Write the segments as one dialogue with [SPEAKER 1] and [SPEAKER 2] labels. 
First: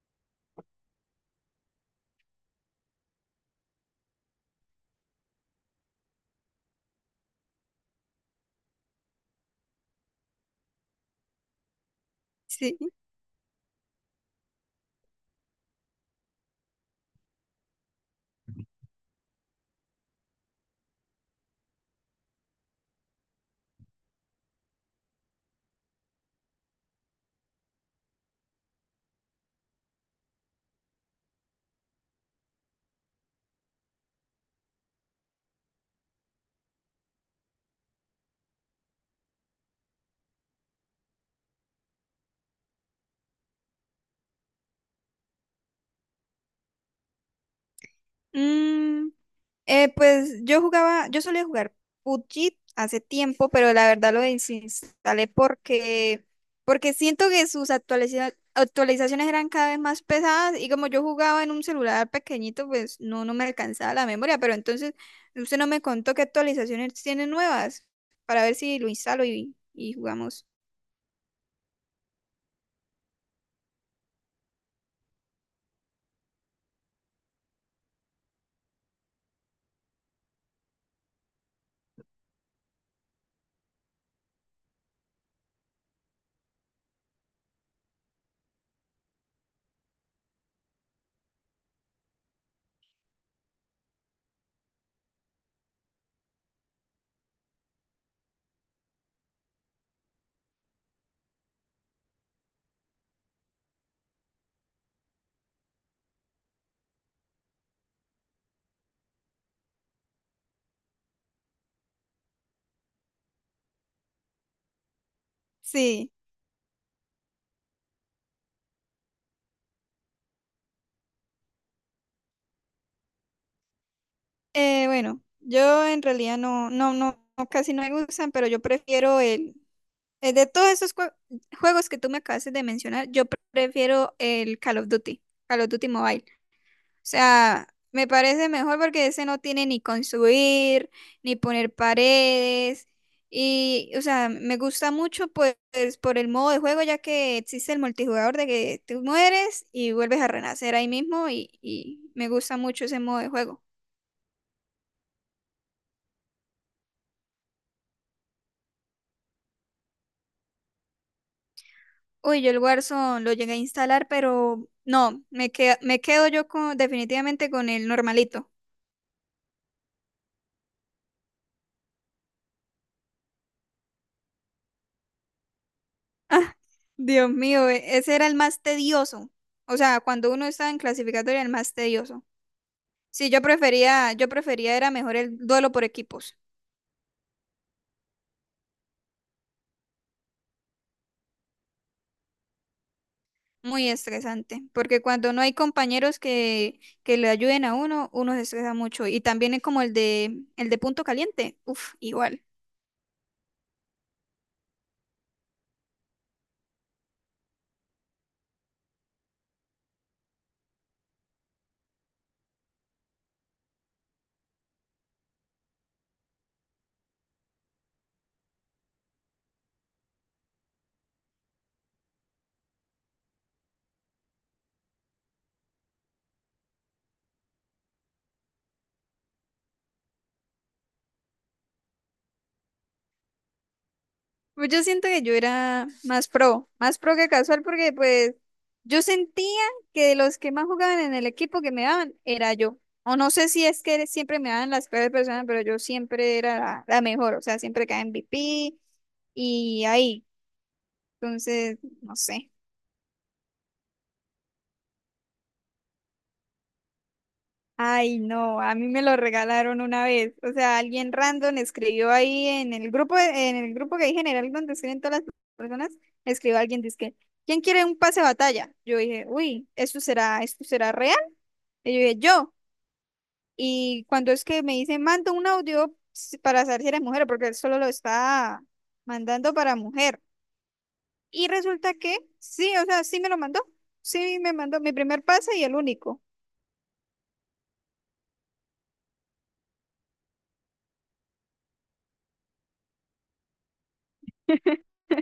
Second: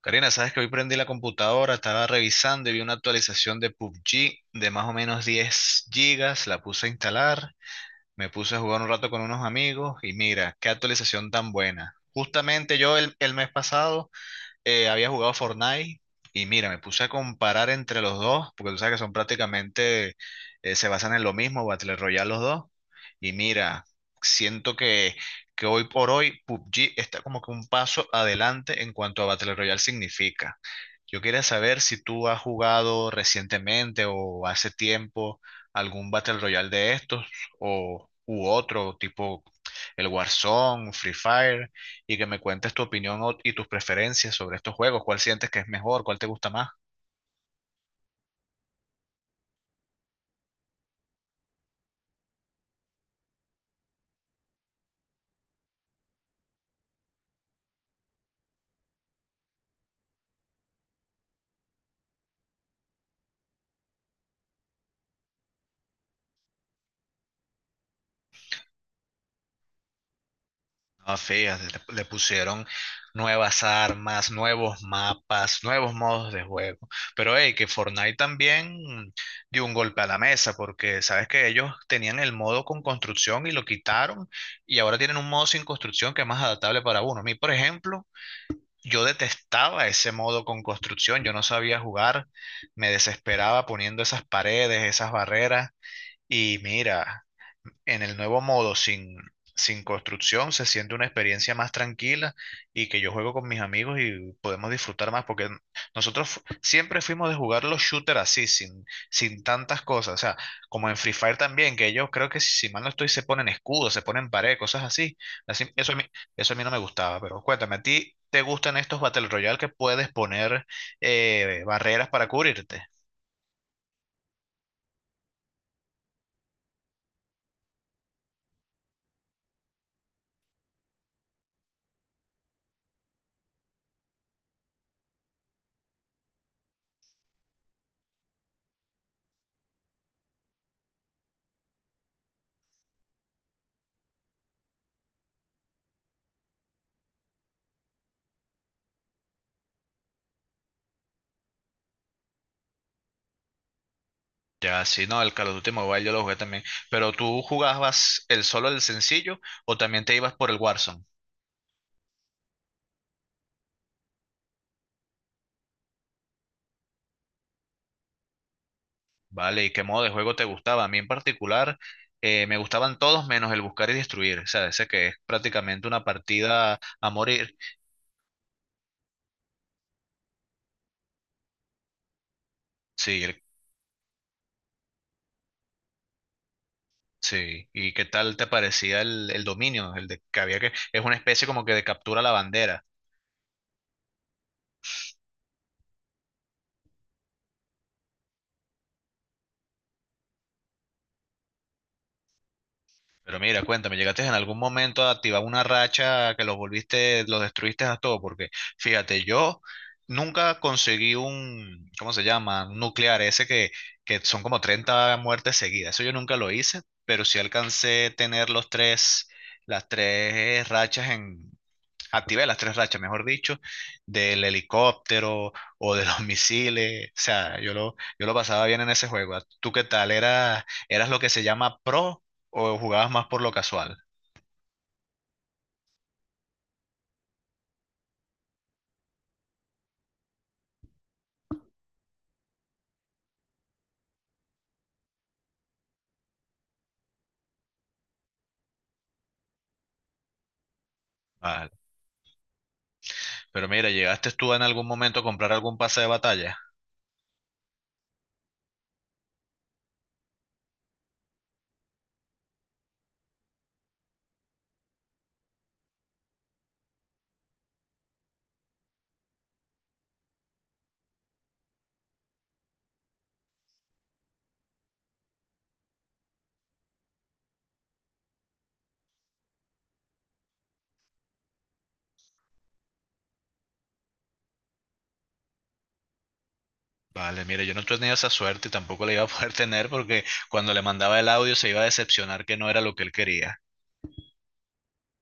[SPEAKER 1] Karina, sabes que hoy prendí la computadora, estaba revisando y vi una actualización de PUBG de más o menos 10 gigas, la puse a instalar, me puse a jugar un rato con unos amigos y mira, qué actualización tan buena.
[SPEAKER 2] Sí.
[SPEAKER 1] Justamente yo el mes pasado había jugado Fortnite y mira, me puse a comparar entre los dos, porque tú sabes que son prácticamente, se basan en lo mismo, Battle Royale los dos. Y mira, siento que hoy por hoy PUBG está como que un paso adelante en cuanto a Battle Royale significa. Yo quería saber si tú has jugado recientemente o hace tiempo algún Battle Royale de estos o u otro tipo el Warzone, Free Fire y que me cuentes tu opinión y tus preferencias sobre estos juegos. ¿Cuál sientes que es mejor? ¿Cuál te gusta más?
[SPEAKER 2] Mm, pues yo jugaba, yo solía jugar PUBG hace tiempo, pero la verdad lo desinstalé porque siento que sus actualizaciones eran cada vez más pesadas y como yo jugaba en un celular pequeñito, pues no, no me alcanzaba la memoria, pero entonces usted no me contó qué actualizaciones tiene nuevas para ver si lo instalo y jugamos.
[SPEAKER 1] Ah, fíjate, le pusieron nuevas armas, nuevos mapas, nuevos modos de juego. Pero hey, que Fortnite también dio un golpe a la mesa, porque sabes que ellos tenían el modo con construcción y lo quitaron, y ahora tienen un modo sin construcción que es más adaptable para uno. A mí, por ejemplo, yo detestaba ese modo con construcción, yo no sabía jugar, me desesperaba poniendo esas paredes, esas barreras. Y mira, en el nuevo modo sin construcción se siente una experiencia más tranquila y que yo juego con mis amigos y podemos disfrutar más porque nosotros siempre fuimos de jugar los shooters así, sin tantas cosas. O sea, como en Free Fire también, que ellos creo que si mal no estoy se ponen escudos, se ponen pared, cosas así. Así- eso a mí,
[SPEAKER 2] Sí,
[SPEAKER 1] eso a mí no me gustaba, pero cuéntame, ¿a ti te gustan estos Battle Royale que puedes poner barreras para cubrirte?
[SPEAKER 2] bueno, yo en realidad no, casi no me gustan, pero yo prefiero el, De todos esos juegos que tú me acabaste de mencionar, yo prefiero el Call of Duty Mobile. O sea, me parece mejor porque ese no tiene ni construir, ni poner paredes. Y, o sea, me gusta mucho pues por el modo de juego, ya que existe el multijugador de que tú mueres y vuelves a renacer ahí mismo y me gusta mucho ese modo de juego.
[SPEAKER 1] Ya, sí, no, el Call of Duty Mobile yo lo jugué también. Pero tú jugabas el solo, el sencillo, o también te ibas por el Warzone,
[SPEAKER 2] Uy, yo el Warzone lo llegué a instalar, pero no, me quedo yo con, definitivamente con el normalito.
[SPEAKER 1] ¿vale? ¿Y qué modo de juego te gustaba? A mí en particular me gustaban todos menos el buscar y destruir. O sea, ese que es prácticamente una
[SPEAKER 2] Ah,
[SPEAKER 1] partida a
[SPEAKER 2] Dios
[SPEAKER 1] morir.
[SPEAKER 2] mío, ese era el más tedioso. O sea, cuando uno estaba en clasificatoria, el más tedioso.
[SPEAKER 1] Sí,
[SPEAKER 2] Sí, yo prefería era mejor el duelo por equipos.
[SPEAKER 1] sí. ¿Y qué tal te parecía el dominio? El de que había que. Es una especie como que de captura la bandera.
[SPEAKER 2] Muy estresante, porque cuando no hay compañeros que le ayuden a uno, uno se estresa mucho. Y también es como el el de punto caliente. Uf, igual.
[SPEAKER 1] Pero mira, cuéntame, ¿llegaste en algún momento a activar una racha que los volviste, los destruiste a todos? Porque fíjate, yo nunca conseguí un, ¿cómo se llama? Un nuclear, ese que son como 30 muertes seguidas. Eso yo nunca lo hice, pero sí alcancé a tener los tres, las tres rachas activé las tres rachas, mejor dicho, del helicóptero o de los misiles. O sea, yo lo pasaba bien en ese juego. ¿Tú qué tal? ¿Eras lo que se llama pro o jugabas más por lo casual?
[SPEAKER 2] Pues yo siento que yo era más pro que casual, porque pues yo sentía que de los que más jugaban en el equipo que me daban era yo. O no sé si es que siempre me daban las peores personas, pero yo siempre era la mejor, o sea, siempre caía M V P y ahí.
[SPEAKER 1] Vale.
[SPEAKER 2] Entonces, no sé.
[SPEAKER 1] Pero mira, ¿llegaste tú en algún momento a comprar algún pase de batalla?
[SPEAKER 2] Ay, no, a mí me lo regalaron una vez. O sea, alguien random escribió ahí en el grupo que hay general donde escriben todas las personas, escribió alguien, dice: ¿quién quiere un pase de batalla? Yo dije, uy, ¿esto será real? Y yo dije, yo. Y cuando es que me dice, manda un audio para saber si eres mujer, porque él solo lo está mandando para mujer. Y resulta que sí, o sea, sí me lo mandó. Sí, me mandó mi primer pase y el único.
[SPEAKER 1] Vale, mira, yo no tenía esa suerte y tampoco la iba a poder tener porque cuando le mandaba el audio se iba a decepcionar que no era lo que él quería.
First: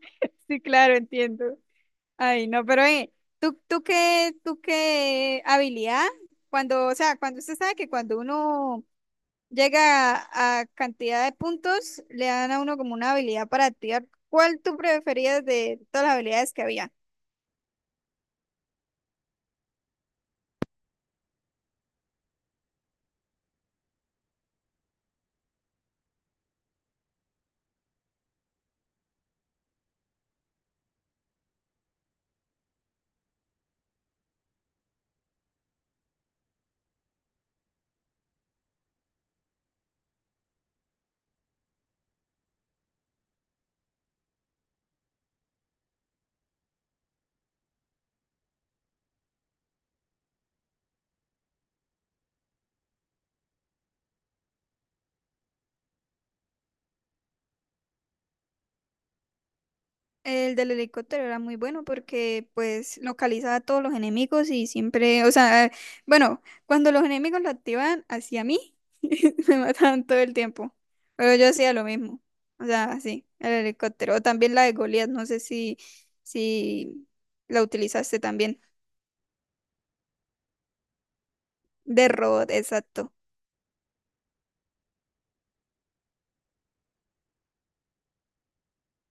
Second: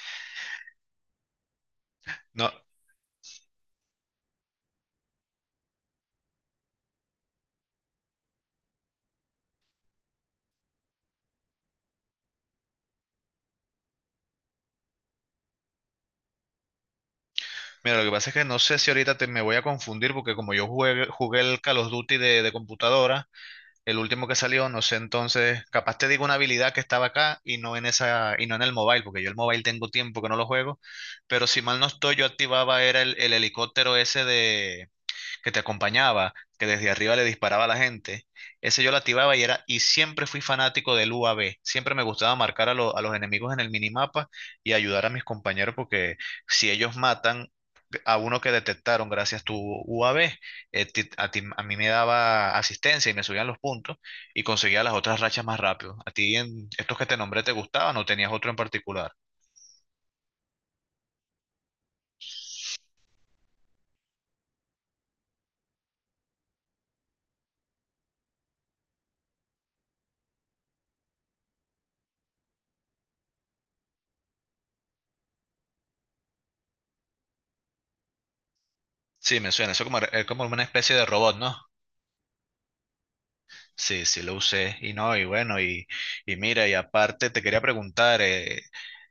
[SPEAKER 2] Sí, claro, entiendo. Ay,
[SPEAKER 1] No,
[SPEAKER 2] no, pero ¿tú qué habilidad? Cuando, o sea, cuando usted sabe que cuando uno llega a cantidad de puntos, le dan a uno como una habilidad para activar. ¿Cuál tú preferías de todas las habilidades que había?
[SPEAKER 1] mira, lo que pasa es que no sé si ahorita te, me voy a confundir porque como yo jugué, jugué el Call of Duty de computadora. El último que salió, no sé, entonces, capaz te digo una habilidad que estaba acá y no en esa, y no en el mobile, porque yo el mobile tengo tiempo que no lo juego, pero si mal no estoy, yo activaba era el helicóptero ese de que te acompañaba, que desde arriba le disparaba a la gente. Ese yo lo activaba y era, y siempre fui fanático del U A V. Siempre me gustaba marcar a, lo- a los enemigos en el minimapa y ayudar a mis compañeros porque si ellos matan, a uno que detectaron gracias a tu UAB, a mí me daba asistencia y me subían los puntos y conseguía las otras rachas más rápido. ¿A ti en estos que te nombré te gustaban o tenías otro en particular?
[SPEAKER 2] El del helicóptero era muy bueno porque pues localizaba a todos los enemigos y siempre, o sea, bueno, cuando los enemigos lo activaban hacia mí, me mataban todo el tiempo. Pero yo hacía lo mismo. O sea, sí, el helicóptero. O también la de Goliath, no sé si la utilizaste también.
[SPEAKER 1] Sí, me suena, eso como, es como una especie de robot, ¿no?
[SPEAKER 2] De robot, exacto.
[SPEAKER 1] Sí, sí, lo usé y no, y bueno, y mira, y aparte te quería preguntar,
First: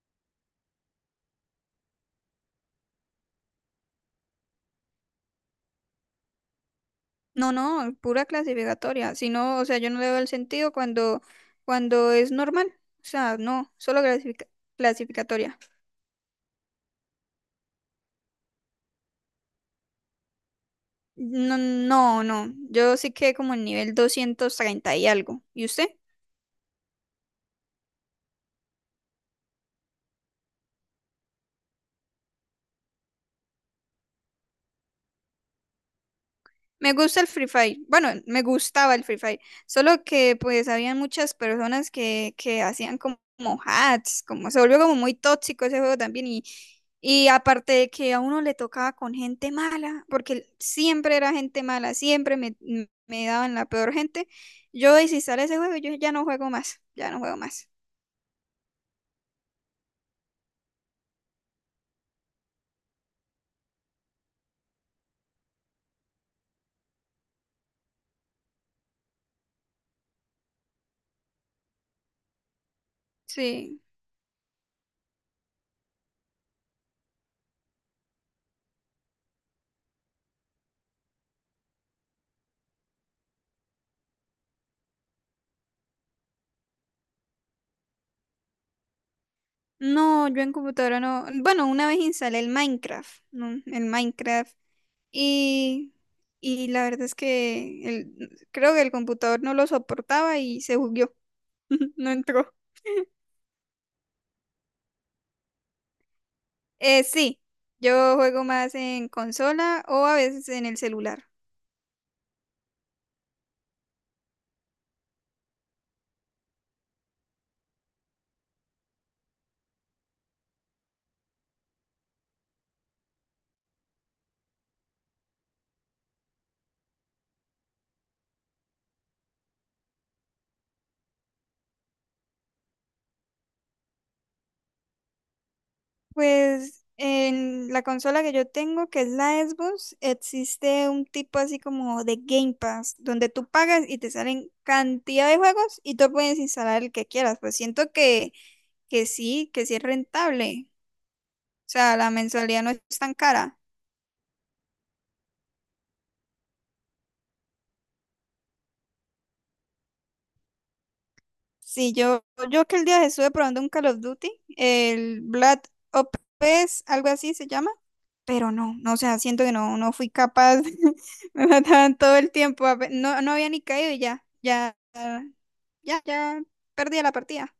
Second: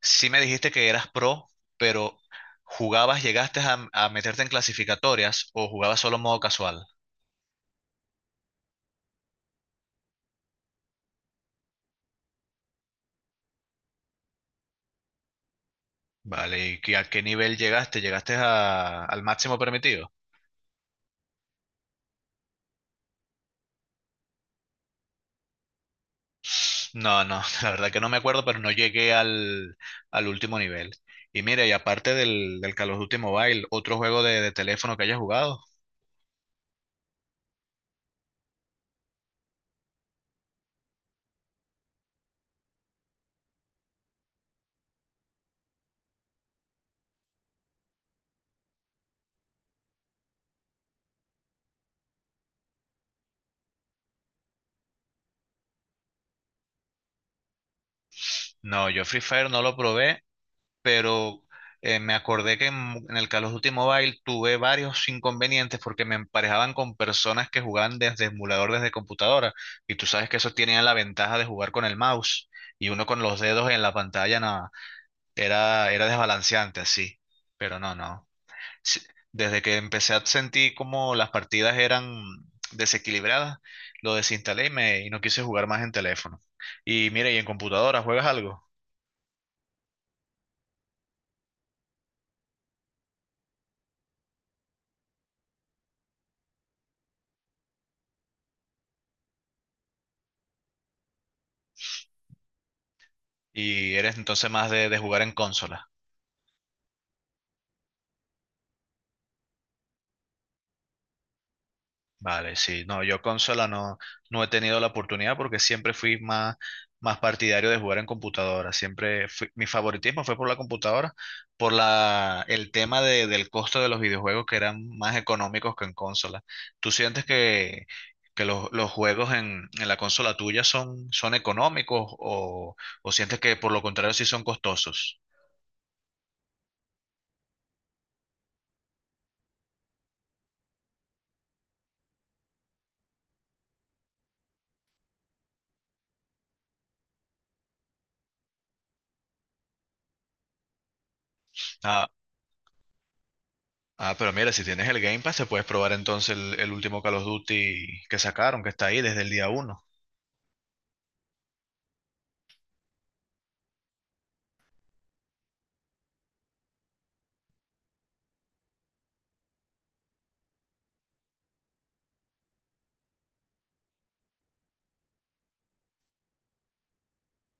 [SPEAKER 1] sí me dijiste que eras pro, pero ¿jugabas, llegaste a meterte en clasificatorias o jugabas solo modo casual?
[SPEAKER 2] No, no, pura clasificatoria. Si no, o sea, yo no le veo el sentido cuando es normal. O sea, no, solo clasificatoria.
[SPEAKER 1] Vale, ¿y a qué nivel llegaste? ¿Llegaste al máximo permitido?
[SPEAKER 2] No, no, no. Yo sí quedé como en nivel 230 y algo. ¿Y usted?
[SPEAKER 1] No, no, la verdad que no me acuerdo, pero no llegué al, al último nivel. Y mira, y aparte del Call of Duty Mobile, ¿otro juego de teléfono que hayas jugado?
[SPEAKER 2] Me gusta el Free Fire. Bueno, me gustaba el Free Fire. Solo que pues había muchas personas que hacían como, como hacks, como se volvió como muy tóxico ese juego también. Y aparte de que a uno le tocaba con gente mala, porque siempre era gente mala, me daban la peor gente. Yo desinstalé ese juego, yo ya no juego más, ya no juego más.
[SPEAKER 1] No, yo Free Fire no lo probé, pero me acordé que en el Call of Duty Mobile tuve varios inconvenientes porque me emparejaban con personas que jugaban desde emulador, desde computadora. Y tú sabes que eso tenía la ventaja de jugar con el mouse y uno con los dedos
[SPEAKER 2] Sí.
[SPEAKER 1] en la pantalla, nada. Era, era desbalanceante así, pero no, no. Sí, desde que empecé a sentir como las partidas eran desequilibradas, lo desinstalé y, me, y no quise jugar más en teléfono. Y mira, ¿y en computadora juegas algo
[SPEAKER 2] No, yo en computadora no. Bueno, una vez instalé el Minecraft, ¿no? El Minecraft. Y, y la verdad es que el, creo que el computador no lo soportaba y se bugueó. No entró.
[SPEAKER 1] y eres entonces más de jugar en consola?
[SPEAKER 2] Sí, yo juego más en consola o a veces en el celular.
[SPEAKER 1] Vale, sí, no, yo consola no, no he tenido la oportunidad porque siempre fui más partidario de jugar en computadora. Siempre mi favoritismo fue por la computadora, el tema del costo de los videojuegos que eran más económicos que en consola. ¿Tú sientes que los juegos en la consola tuya son económicos o sientes que por lo contrario sí son costosos?
[SPEAKER 2] Pues en la consola que yo tengo, que es la Xbox, existe un tipo así como de Game Pass, donde tú pagas y te salen cantidad de juegos y tú puedes instalar el que quieras. Pues siento que sí es rentable. O sea,
[SPEAKER 1] Ah,
[SPEAKER 2] la mensualidad no es tan cara.
[SPEAKER 1] ah, pero mira, si tienes el Game Pass, te puedes probar entonces el último Call of Duty que sacaron, que está ahí desde el día uno.
[SPEAKER 2] Sí, yo, yo que el día estuve probando un Call of Duty, el Black Ops, algo así se llama. Pero no, no, o sea, siento que no, no fui capaz, me mataban todo el tiempo, no, no había ni caído ya perdía la partida.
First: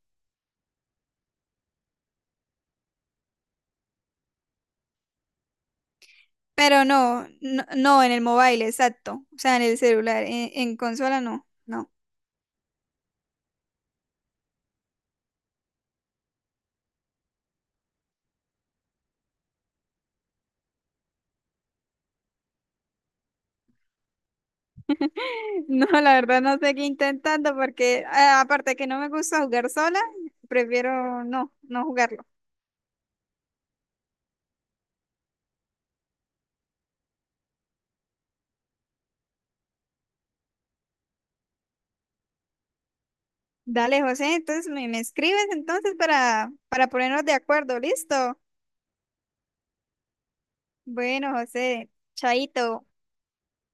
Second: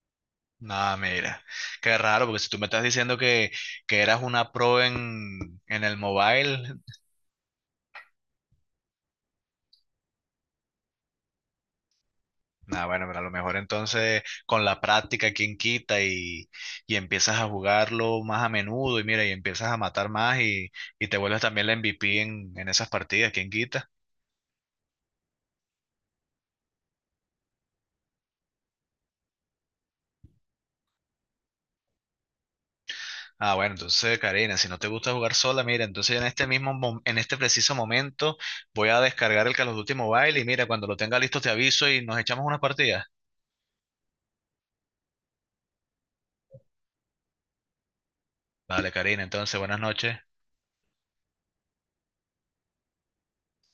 [SPEAKER 1] Nada, mira, qué raro, porque si tú me estás diciendo que eras una pro en el mobile,
[SPEAKER 2] Pero no, no, no, en el mobile, exacto, o sea, en el celular, en consola no, no.
[SPEAKER 1] nada, bueno, pero a lo mejor entonces con la práctica, quien quita y empiezas a jugarlo más a menudo y mira, y, empiezas a matar más y te vuelves también la MVP en esas partidas, quien quita.
[SPEAKER 2] No, la verdad no sé qué intentando porque aparte que no me gusta jugar sola, prefiero no, no jugarlo.
[SPEAKER 1] Ah, bueno, entonces, Karina, si no te gusta jugar sola, mira, entonces en este mismo, en este preciso momento voy a descargar el Call of Duty Mobile y mira, cuando lo tenga listo te aviso y nos echamos unas partidas.
[SPEAKER 2] Dale, José, entonces me escribes entonces para ponernos de acuerdo, ¿listo?
[SPEAKER 1] Vale, Karina, entonces, buenas noches.
[SPEAKER 2] Bueno, José, chaito.